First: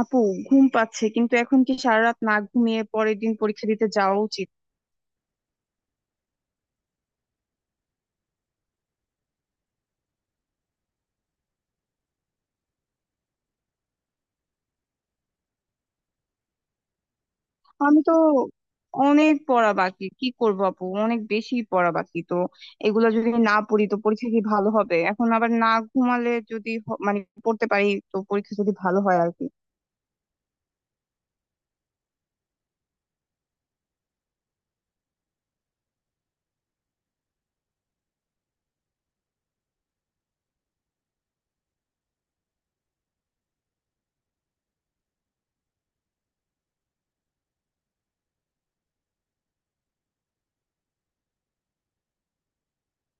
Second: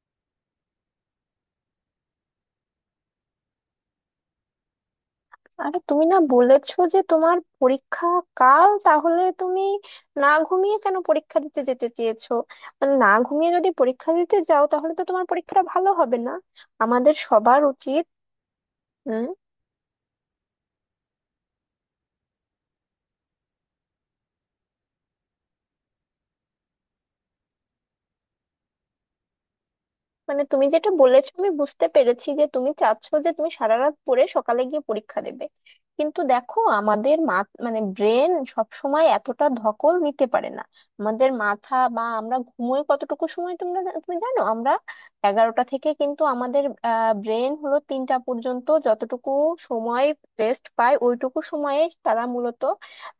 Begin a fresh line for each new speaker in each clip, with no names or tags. আপু, ঘুম পাচ্ছে। কিন্তু এখন কি সারা রাত না ঘুমিয়ে পরের দিন পরীক্ষা দিতে যাওয়া উচিত?
আরে, তুমি না বলেছো যে তোমার পরীক্ষা কাল? তাহলে তুমি না ঘুমিয়ে কেন পরীক্ষা দিতে যেতে চেয়েছো? মানে না ঘুমিয়ে যদি পরীক্ষা দিতে যাও, তাহলে তো তোমার পরীক্ষাটা ভালো হবে না। আমাদের সবার
আমি
উচিত
তো অনেক পড়া বাকি, কি করব আপু? অনেক বেশি পড়া বাকি তো। এগুলো যদি না পড়ি তো পরীক্ষা কি ভালো হবে? এখন আবার না ঘুমালে যদি হ- মানে পড়তে পারি তো পরীক্ষা যদি ভালো হয় আর কি।
মানে তুমি যেটা বলেছো আমি বুঝতে পেরেছি, যে তুমি চাচ্ছো যে তুমি সারা রাত পড়ে সকালে গিয়ে পরীক্ষা দেবে। কিন্তু দেখো, আমাদের মানে ব্রেন সব সময় এতটা ধকল নিতে পারে না। আমাদের মাথা বা আমরা ঘুমোই কতটুকু সময়, তোমরা তুমি জানো, আমরা 11টা থেকে কিন্তু আমাদের ব্রেন হলো 3টা পর্যন্ত যতটুকু সময় রেস্ট পায়, ওইটুকু সময়ে তারা মূলত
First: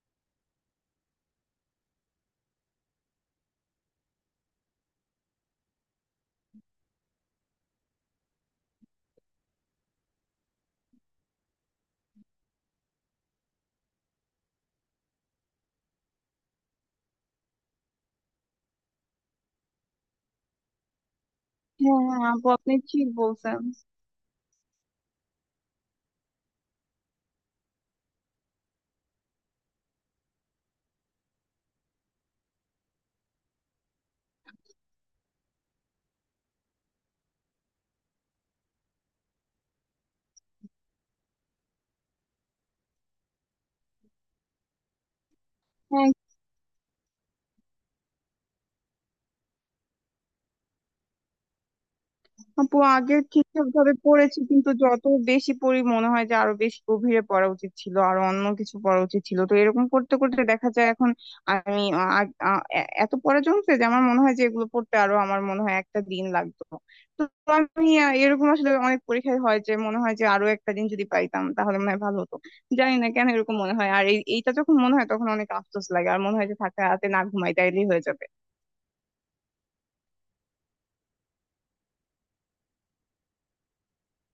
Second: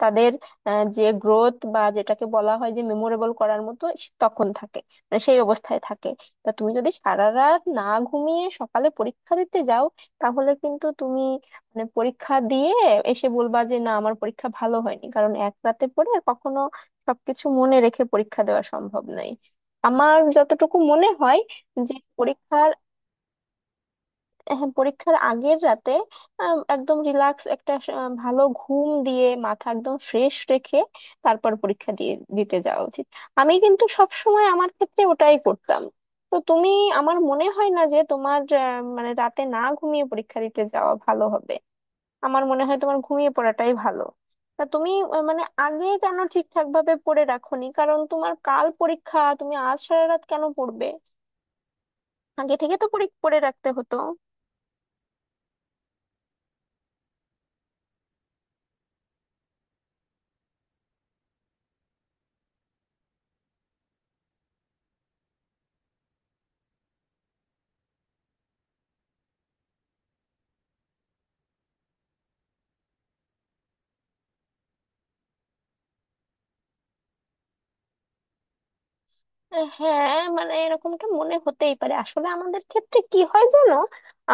তাদের যে গ্রোথ বা যেটাকে বলা হয় যে মেমোরেবল করার মতো তখন থাকে, মানে সেই অবস্থায় থাকে। তা তুমি যদি সারা রাত না ঘুমিয়ে সকালে পরীক্ষা দিতে যাও, তাহলে কিন্তু তুমি মানে পরীক্ষা দিয়ে এসে বলবা যে না, আমার পরীক্ষা ভালো হয়নি, কারণ এক রাতে পড়ে কখনো সবকিছু মনে রেখে পরীক্ষা দেওয়া সম্ভব নয়, আমার যতটুকু মনে হয়। যে
হ্যাঁ, হ্যাঁ আপু,
পরীক্ষার
আপনি ঠিক বলছেন।
হ্যাঁ, পরীক্ষার আগের রাতে একদম রিল্যাক্স একটা ভালো ঘুম দিয়ে মাথা একদম ফ্রেশ রেখে তারপর পরীক্ষা দিয়ে দিতে যাওয়া উচিত। আমি কিন্তু সব সময় আমার ক্ষেত্রে ওটাই করতাম। তো তুমি, আমার মনে হয় না যে তোমার মানে রাতে না ঘুমিয়ে পরীক্ষা দিতে যাওয়া ভালো হবে। আমার মনে হয় তোমার ঘুমিয়ে পড়াটাই ভালো। তা তুমি মানে আগে
হ্যাঁ
কেন ঠিকঠাক ভাবে পড়ে রাখোনি? কারণ তোমার কাল পরীক্ষা, তুমি আজ সারা রাত কেন পড়বে? আগে থেকে
আপু,
তো
আগে
পরীক্ষা পড়ে
ঠিকঠাক
রাখতে
ভাবে
হতো।
পড়েছি, কিন্তু যত বেশি পড়ি মনে হয় যে আরো বেশি গভীরে পড়া উচিত ছিল আর অন্য কিছু পড়া উচিত ছিল। তো এরকম করতে করতে দেখা যায় এখন আমি এত পড়া জমছে যে আমার মনে হয় যে এগুলো পড়তে আরো আমার মনে হয় একটা দিন লাগতো। তো আমি এরকম আসলে অনেক পরীক্ষায় হয় যে মনে হয় যে আরো একটা দিন যদি পাইতাম তাহলে মনে হয় ভালো হতো। জানি না কেন এরকম মনে হয়। আর এইটা যখন মনে হয় তখন অনেক আফসোস লাগে আর মনে হয় যে থাকা রাতে না ঘুমাই তাইলেই হয়ে যাবে।
হ্যাঁ, মানে এরকমটা মনে হতেই পারে, আসলে আমাদের ক্ষেত্রে কি হয় জানো,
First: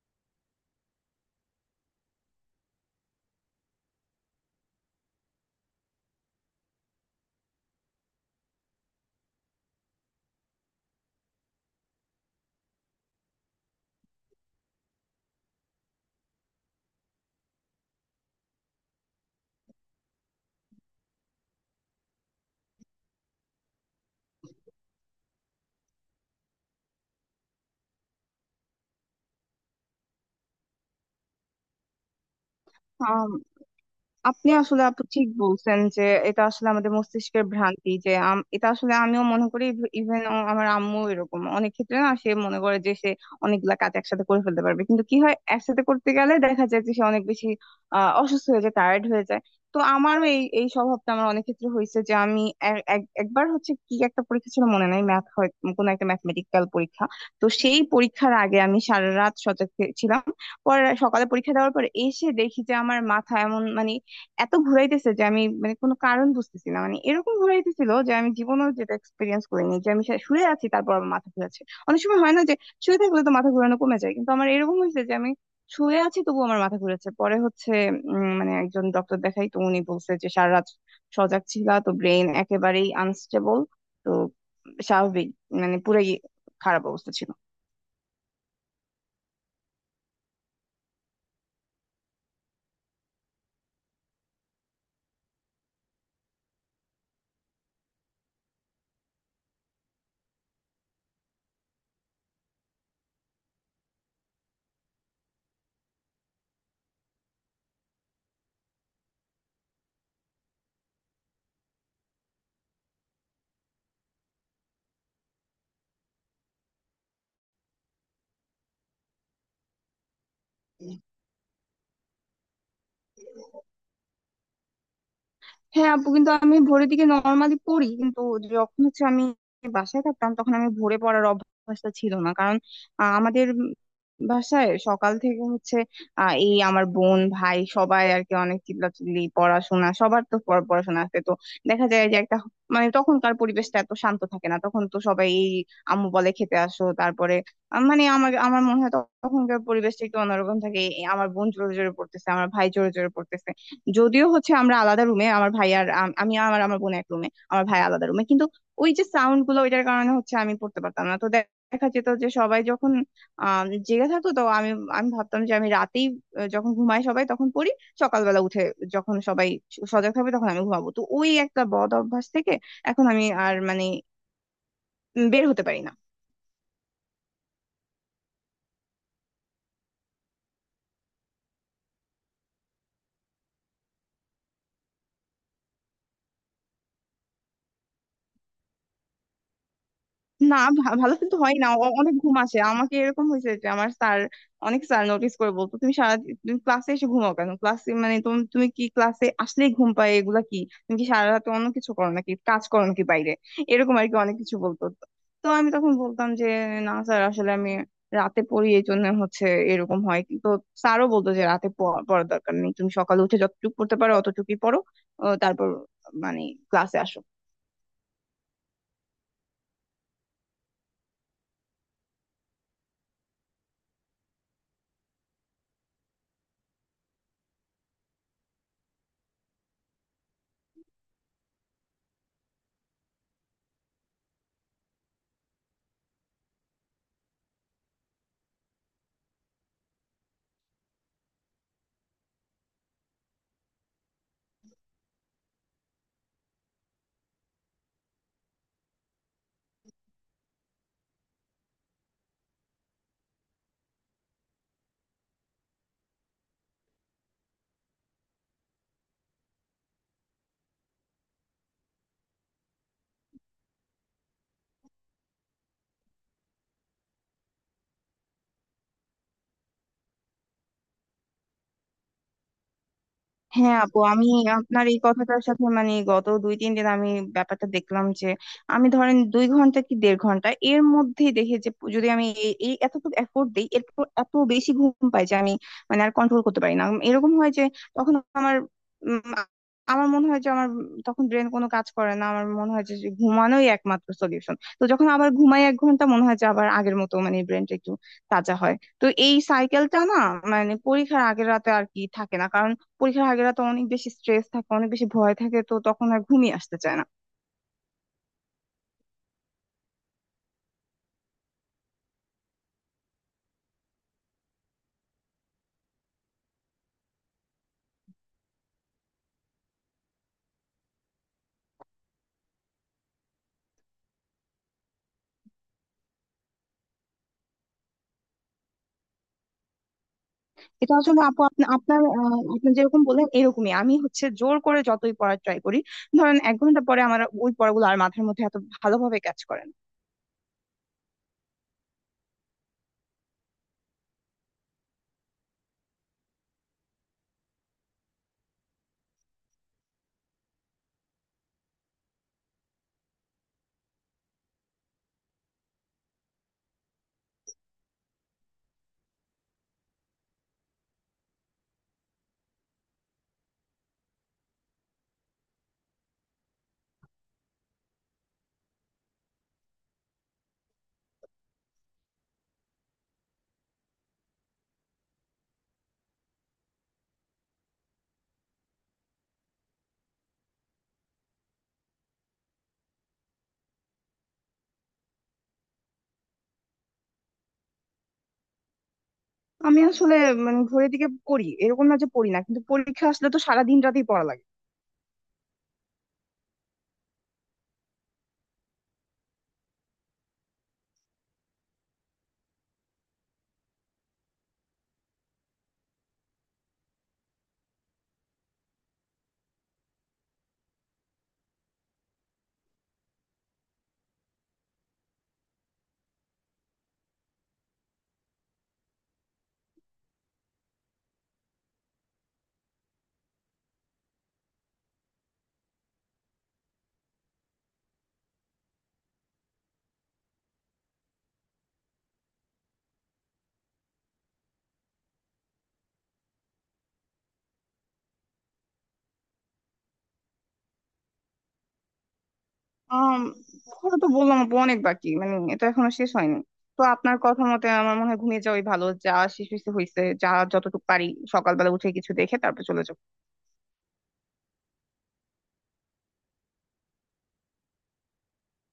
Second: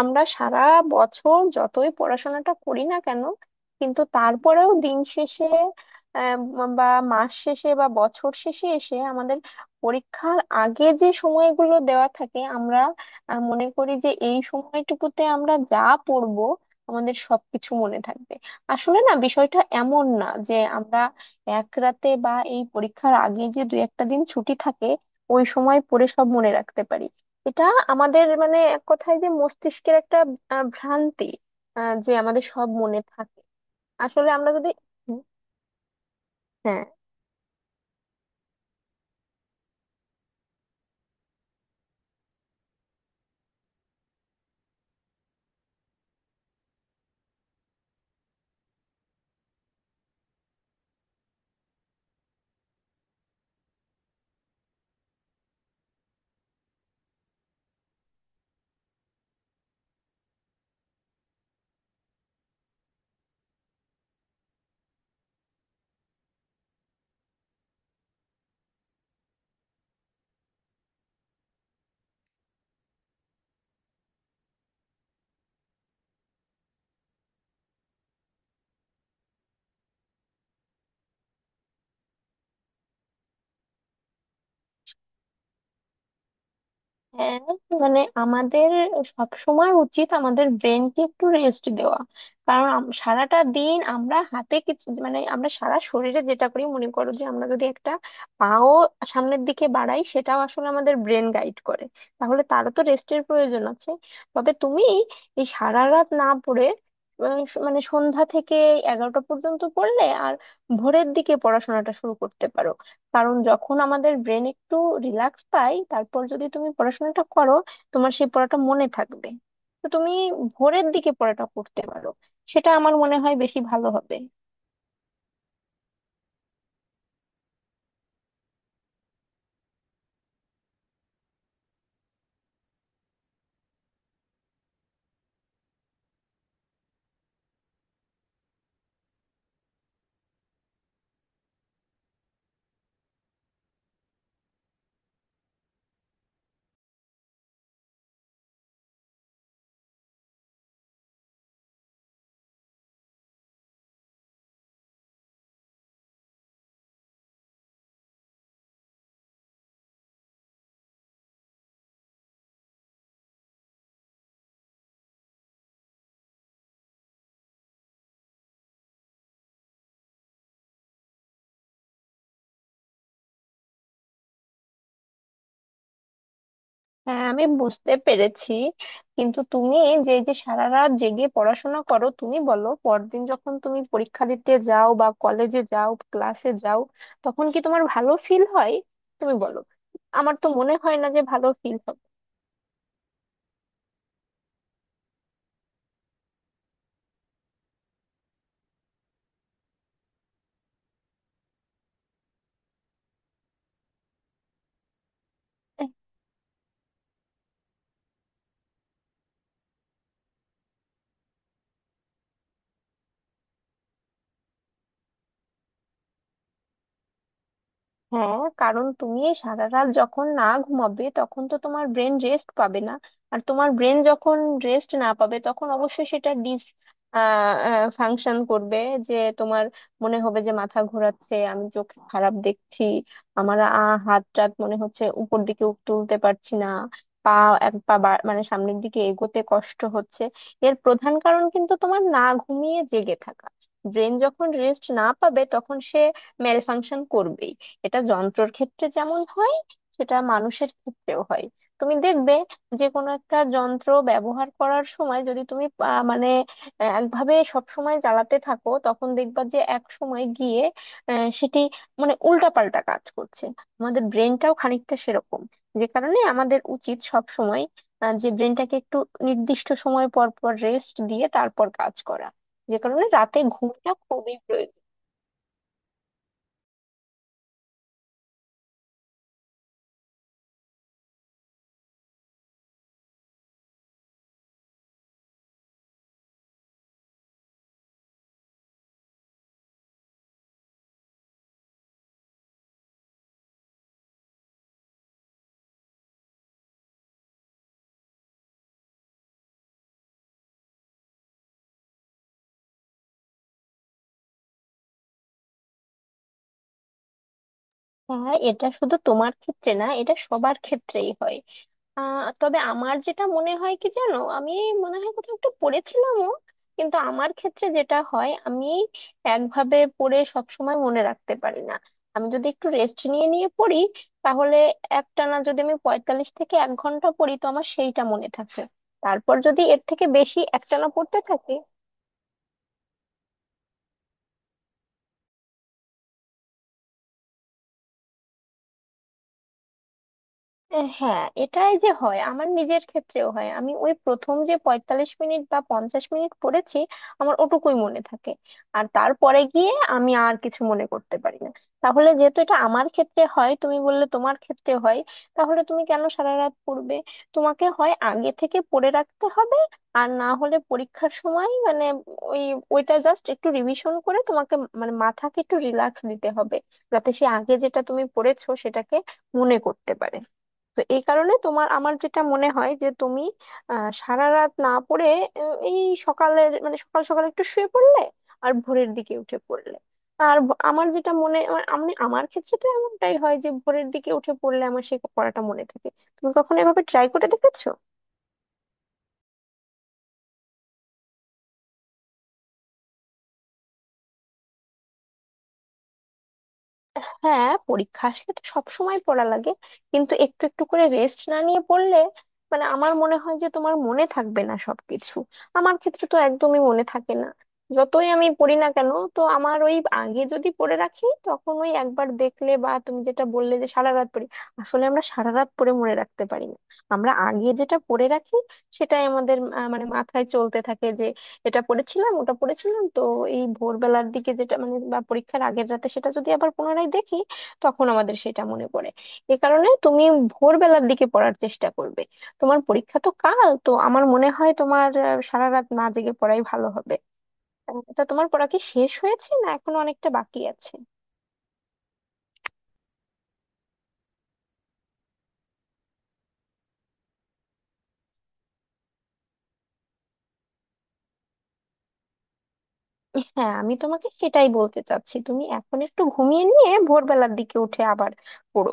আমরা সারা বছর যতই পড়াশোনাটা করি না কেন, কিন্তু তারপরেও দিন শেষে বা মাস শেষে বা বছর শেষে এসে আমাদের পরীক্ষার আগে যে সময়গুলো দেওয়া থাকে, আমরা মনে করি যে এই সময়টুকুতে আমরা যা পড়বো আমাদের সবকিছু মনে থাকবে। আসলে না, বিষয়টা এমন না যে আমরা এক রাতে বা এই পরীক্ষার আগে যে দু একটা দিন ছুটি থাকে ওই সময় পড়ে সব মনে রাখতে পারি। এটা আমাদের মানে এক কথায় যে মস্তিষ্কের একটা ভ্রান্তি, যে আমাদের সব মনে থাকে। আসলে আমরা
আপনি
যদি
আসলে আপু
হুম।
ঠিক বলছেন যে এটা আসলে
হ্যাঁ,
আমাদের মস্তিষ্কের ভ্রান্তি। যে এটা আসলে আমিও মনে করি। ইভেন আমার আম্মু এরকম অনেক ক্ষেত্রে না, সে মনে করে যে সে অনেকগুলা কাজ একসাথে করে ফেলতে পারবে, কিন্তু কি হয়, একসাথে করতে গেলে দেখা যায় যে সে অনেক বেশি অসুস্থ হয়ে যায়, টায়ার্ড হয়ে যায়। তো আমারও এই এই স্বভাবটা আমার অনেক ক্ষেত্রে হয়েছে। যে আমি একবার হচ্ছে কি, একটা পরীক্ষা ছিল মনে নাই, ম্যাথ হয় কোনো একটা ম্যাথমেটিক্যাল পরীক্ষা। তো সেই পরীক্ষার আগে আমি সারা রাত সজাগ ছিলাম। পরে সকালে পরীক্ষা দেওয়ার পর এসে দেখি যে আমার মাথা এমন, মানে এত ঘুরাইতেছে যে আমি মানে কোনো কারণ বুঝতেছি না। মানে এরকম ঘুরাইতেছিল যে আমি জীবনেও যেটা এক্সপিরিয়েন্স করিনি, যে আমি শুয়ে আছি তারপর আমার মাথা ঘুরাচ্ছে। অনেক সময় হয় না যে শুয়ে থাকলে তো মাথা ঘুরানো কমে যায়, কিন্তু আমার এরকম হয়েছে যে আমি শুয়ে আছি তবু আমার মাথা ঘুরেছে। পরে হচ্ছে মানে একজন ডক্টর দেখাই, তো উনি বলছে যে সারা রাত সজাগ ছিলা তো ব্রেন একেবারেই আনস্টেবল। তো স্বাভাবিক, মানে পুরাই খারাপ অবস্থা ছিল।
হ্যাঁ, মানে আমাদের সব সময় উচিত আমাদের ব্রেনকে একটু রেস্ট দেওয়া। কারণ সারাটা দিন আমরা হাতে কিছু মানে আমরা সারা শরীরে যেটা করি, মনে করো যে আমরা যদি একটা পাও সামনের দিকে বাড়াই সেটাও আসলে আমাদের ব্রেন গাইড করে, তাহলে তারও তো রেস্টের প্রয়োজন আছে। তবে তুমি এই সারা রাত না পড়ে মানে সন্ধ্যা থেকে 11টা পর্যন্ত পড়লে আর ভোরের দিকে পড়াশোনাটা শুরু করতে পারো। কারণ যখন আমাদের ব্রেন একটু রিল্যাক্স পায় তারপর যদি তুমি পড়াশোনাটা করো, তোমার সেই পড়াটা মনে থাকবে। তো তুমি ভোরের দিকে পড়াটা করতে পারো, সেটা আমার মনে হয় বেশি ভালো হবে।
হ্যাঁ আপু, কিন্তু আমি ভোরের দিকে নর্মালি পড়ি, কিন্তু যখন হচ্ছে আমি বাসায় থাকতাম তখন আমি ভোরে পড়ার অভ্যাসটা ছিল না। কারণ আমাদের বাসায় সকাল থেকে হচ্ছে এই আমার বোন ভাই সবাই আর কি অনেক চিল্লাচিল্লি, পড়াশোনা সবার তো পড়াশোনা আছে। তো দেখা যায় যে একটা, মানে তখনকার পরিবেশটা এত শান্ত থাকে না। তখন তো সবাই এই আম্মু বলে খেতে আসো, তারপরে মানে আমার আমার মনে হয় তখনকার পরিবেশটা একটু অন্যরকম থাকে। এই আমার বোন জোরে জোরে পড়তেছে, আমার ভাই জোরে জোরে পড়তেছে। যদিও হচ্ছে আমরা আলাদা রুমে, আমার ভাই আর আমি আমার আমার বোন এক রুমে, আমার ভাই আলাদা রুমে, কিন্তু ওই যে সাউন্ড গুলো ওইটার কারণে হচ্ছে আমি পড়তে পারতাম না। তো দেখা যেত যে সবাই যখন জেগে থাকতো তো আমি, আমি ভাবতাম যে আমি রাতেই যখন ঘুমাই সবাই তখন পড়ি, সকালবেলা উঠে যখন সবাই সজাগ থাকবে তখন আমি ঘুমাবো। তো ওই একটা বদ অভ্যাস থেকে এখন আমি আর মানে বের হতে পারি না।
হ্যাঁ, আমি বুঝতে পেরেছি। কিন্তু তুমি যে যে সারা রাত জেগে পড়াশোনা করো, তুমি বলো, পরদিন যখন তুমি পরীক্ষা দিতে যাও বা কলেজে যাও ক্লাসে যাও, তখন কি তোমার ভালো ফিল হয়? তুমি বলো। আমার তো
না,
মনে হয় না
ভালো
যে
কিন্তু
ভালো
হয় না,
ফিল হবে।
অনেক ঘুম আসে আমাকে। এরকম হয়েছে যে আমার স্যার, অনেক স্যার নোটিস করে বলতো তুমি সারা, তুমি ক্লাসে এসে ঘুমাও কেন ক্লাসে, মানে তুমি তুমি কি ক্লাসে আসলেই ঘুম পায়, এগুলা কি, তুমি কি সারা রাত অন্য কিছু করো নাকি, কাজ করো নাকি বাইরে, এরকম আর কি অনেক কিছু বলতো। তো তো আমি তখন বলতাম যে না স্যার, আসলে আমি রাতে পড়ি এই জন্য হচ্ছে এরকম হয়। তো স্যারও বলতো যে রাতে পড়ার দরকার নেই, তুমি সকালে উঠে যতটুকু পড়তে পারো অতটুকুই পড়ো। তারপর মানে ক্লাসে আসো।
হ্যাঁ, কারণ তুমি এই সারা রাত যখন না ঘুমাবে তখন তো তোমার ব্রেন রেস্ট পাবে না। আর তোমার ব্রেন যখন রেস্ট না পাবে, তখন অবশ্যই সেটা ডিস ফাংশন করবে। যে তোমার মনে হবে যে মাথা ঘোরাচ্ছে, আমি চোখ খারাপ দেখছি, আমার হাত টাত মনে হচ্ছে উপর দিকে তুলতে পারছি না, পা এক পা মানে সামনের দিকে এগোতে কষ্ট হচ্ছে। এর প্রধান কারণ কিন্তু তোমার না ঘুমিয়ে জেগে থাকা। ব্রেন যখন রেস্ট না পাবে তখন সে মেল ফাংশন করবেই। এটা যন্ত্রর ক্ষেত্রে যেমন হয় সেটা মানুষের ক্ষেত্রেও হয়। তুমি দেখবে যে কোনো একটা যন্ত্র ব্যবহার করার সময় যদি তুমি মানে একভাবে সব সময় চালাতে থাকো, তখন দেখবা যে এক সময় গিয়ে সেটি মানে উল্টাপাল্টা কাজ করছে। আমাদের ব্রেনটাও খানিকটা সেরকম। যে কারণে আমাদের উচিত সব সময় যে ব্রেনটাকে একটু নির্দিষ্ট সময় পর পর রেস্ট দিয়ে তারপর কাজ করা। যে কারণে রাতে
হ্যাঁ
ঘুমটা
আপু, আমি
খুবই প্রয়োজন।
আপনার এই কথাটার সাথে, মানে গত 2-3 দিন আমি ব্যাপারটা দেখলাম যে আমি ধরেন 2 ঘন্টা কি 1.5 ঘন্টা এর মধ্যেই দেখি যে যদি আমি এই এই এতটুকু এফোর্ট দিই এরপর এত বেশি ঘুম পাই যে আমি মানে আর কন্ট্রোল করতে পারি না। এরকম হয় যে তখন আমার উম, আমার মনে হয় যে আমার তখন ব্রেন কোনো কাজ করে না। আমার মনে হয় যে যে ঘুমানোই একমাত্র সলিউশন। তো যখন আবার ঘুমাই 1 ঘন্টা, মনে হয় যে আবার আগের মতো মানে ব্রেনটা একটু তাজা হয়। তো এই সাইকেলটা না, মানে পরীক্ষার আগের রাতে আর কি থাকে না, পরীক্ষার আগের রাতে অনেক বেশি স্ট্রেস থাকে, অনেক বেশি ভয় থাকে, তো তখন আর ঘুমিয়ে আসতে চায় না।
হ্যাঁ, এটা শুধু তোমার ক্ষেত্রে না, এটা সবার ক্ষেত্রেই হয়। তবে আমার যেটা মনে হয় কি জানো, আমি মনে হয় কোথাও একটু পড়েছিলামও। কিন্তু আমার ক্ষেত্রে যেটা হয়, আমি একভাবে পড়ে সবসময় মনে রাখতে পারি না। আমি যদি একটু রেস্ট নিয়ে নিয়ে পড়ি, তাহলে একটানা যদি আমি 45 থেকে এক ঘন্টা পড়ি তো আমার সেইটা মনে থাকে। তারপর যদি এর থেকে বেশি একটানা
এটা
পড়তে
আসলে আপু,
থাকি।
আপনি আপনার আপনি যেরকম বললেন এরকমই আমি হচ্ছে, জোর করে যতই পড়ার ট্রাই করি, ধরেন 1 ঘন্টা পরে আমার ওই পড়াগুলো আর মাথার মধ্যে এত ভালোভাবে কাজ করে না।
হ্যাঁ, এটাই যে হয়, আমার নিজের ক্ষেত্রেও হয়, আমি ওই প্রথম যে 45 মিনিট বা 50 মিনিট পড়েছি আমার ওটুকুই মনে থাকে। আর তারপরে গিয়ে আমি আর কিছু মনে করতে পারি না। তাহলে যেহেতু এটা আমার ক্ষেত্রে হয়, তুমি বললে তোমার ক্ষেত্রে হয়, তাহলে তুমি কেন সারা রাত পড়বে? তোমাকে হয় আগে থেকে পড়ে রাখতে হবে, আর না হলে পরীক্ষার সময় মানে ওই ওইটা জাস্ট একটু রিভিশন করে তোমাকে মানে মাথাকে একটু রিল্যাক্স দিতে হবে, যাতে সে আগে যেটা তুমি পড়েছো সেটাকে মনে করতে পারে। তো এই কারণে তোমার আমার যেটা মনে হয় যে তুমি সারা রাত না পড়ে এই সকালের মানে সকাল সকাল একটু শুয়ে পড়লে আর ভোরের দিকে উঠে পড়লে আর আমার যেটা মনে আমার ক্ষেত্রে তো এমনটাই হয় যে ভোরের দিকে উঠে পড়লে আমার সেই পড়াটা মনে থাকে। তুমি কখনো এভাবে ট্রাই করে দেখেছো?
আমি আসলে মানে ঘড়ির দিকে পড়ি এরকম না, যে পড়ি না, কিন্তু পরীক্ষা আসলে তো সারা দিন রাতেই পড়া লাগে।
হ্যাঁ, পরীক্ষা আসলে তো সবসময় পড়া লাগে। কিন্তু একটু একটু করে রেস্ট না নিয়ে পড়লে মানে আমার মনে হয় যে তোমার মনে থাকবে না সবকিছু। আমার ক্ষেত্রে তো একদমই মনে থাকে না, যতই আমি পড়ি না কেন। তো আমার ওই আগে যদি পড়ে রাখি তখন ওই একবার দেখলে, বা তুমি যেটা বললে যে সারা রাত পড়ি, আসলে আমরা সারা রাত পড়ে মনে রাখতে পারি না। আমরা আগে যেটা পড়ে রাখি সেটাই আমাদের মানে মাথায় চলতে থাকে যে এটা পড়েছিলাম ওটা পড়েছিলাম, তো এই ভোরবেলার দিকে যেটা মানে বা পরীক্ষার আগের রাতে সেটা যদি আবার পুনরায় দেখি, তখন আমাদের সেটা মনে পড়ে। এ কারণে তুমি ভোরবেলার দিকে পড়ার চেষ্টা করবে। তোমার পরীক্ষা তো কাল, তো আমার মনে হয় তোমার সারা রাত না জেগে পড়াই ভালো হবে। তা তোমার পড়া কি শেষ হয়েছে না এখনো অনেকটা বাকি আছে?
আহ পড়া তো বললাম আপু অনেক বাকি, মানে এটা এখনো শেষ হয়নি। তো আপনার কথা মতে আমার মনে হয় ঘুমিয়ে যাওয়াই ভালো, যা শেষ হয়েছে হয়েছে, যা যতটুকু পারি সকালবেলা উঠে কিছু দেখে তারপর চলে যাবো।
হ্যাঁ, আমি তোমাকে সেটাই বলতে চাচ্ছি, তুমি এখন একটু ঘুমিয়ে নিয়ে ভোরবেলার দিকে উঠে আবার পড়ো।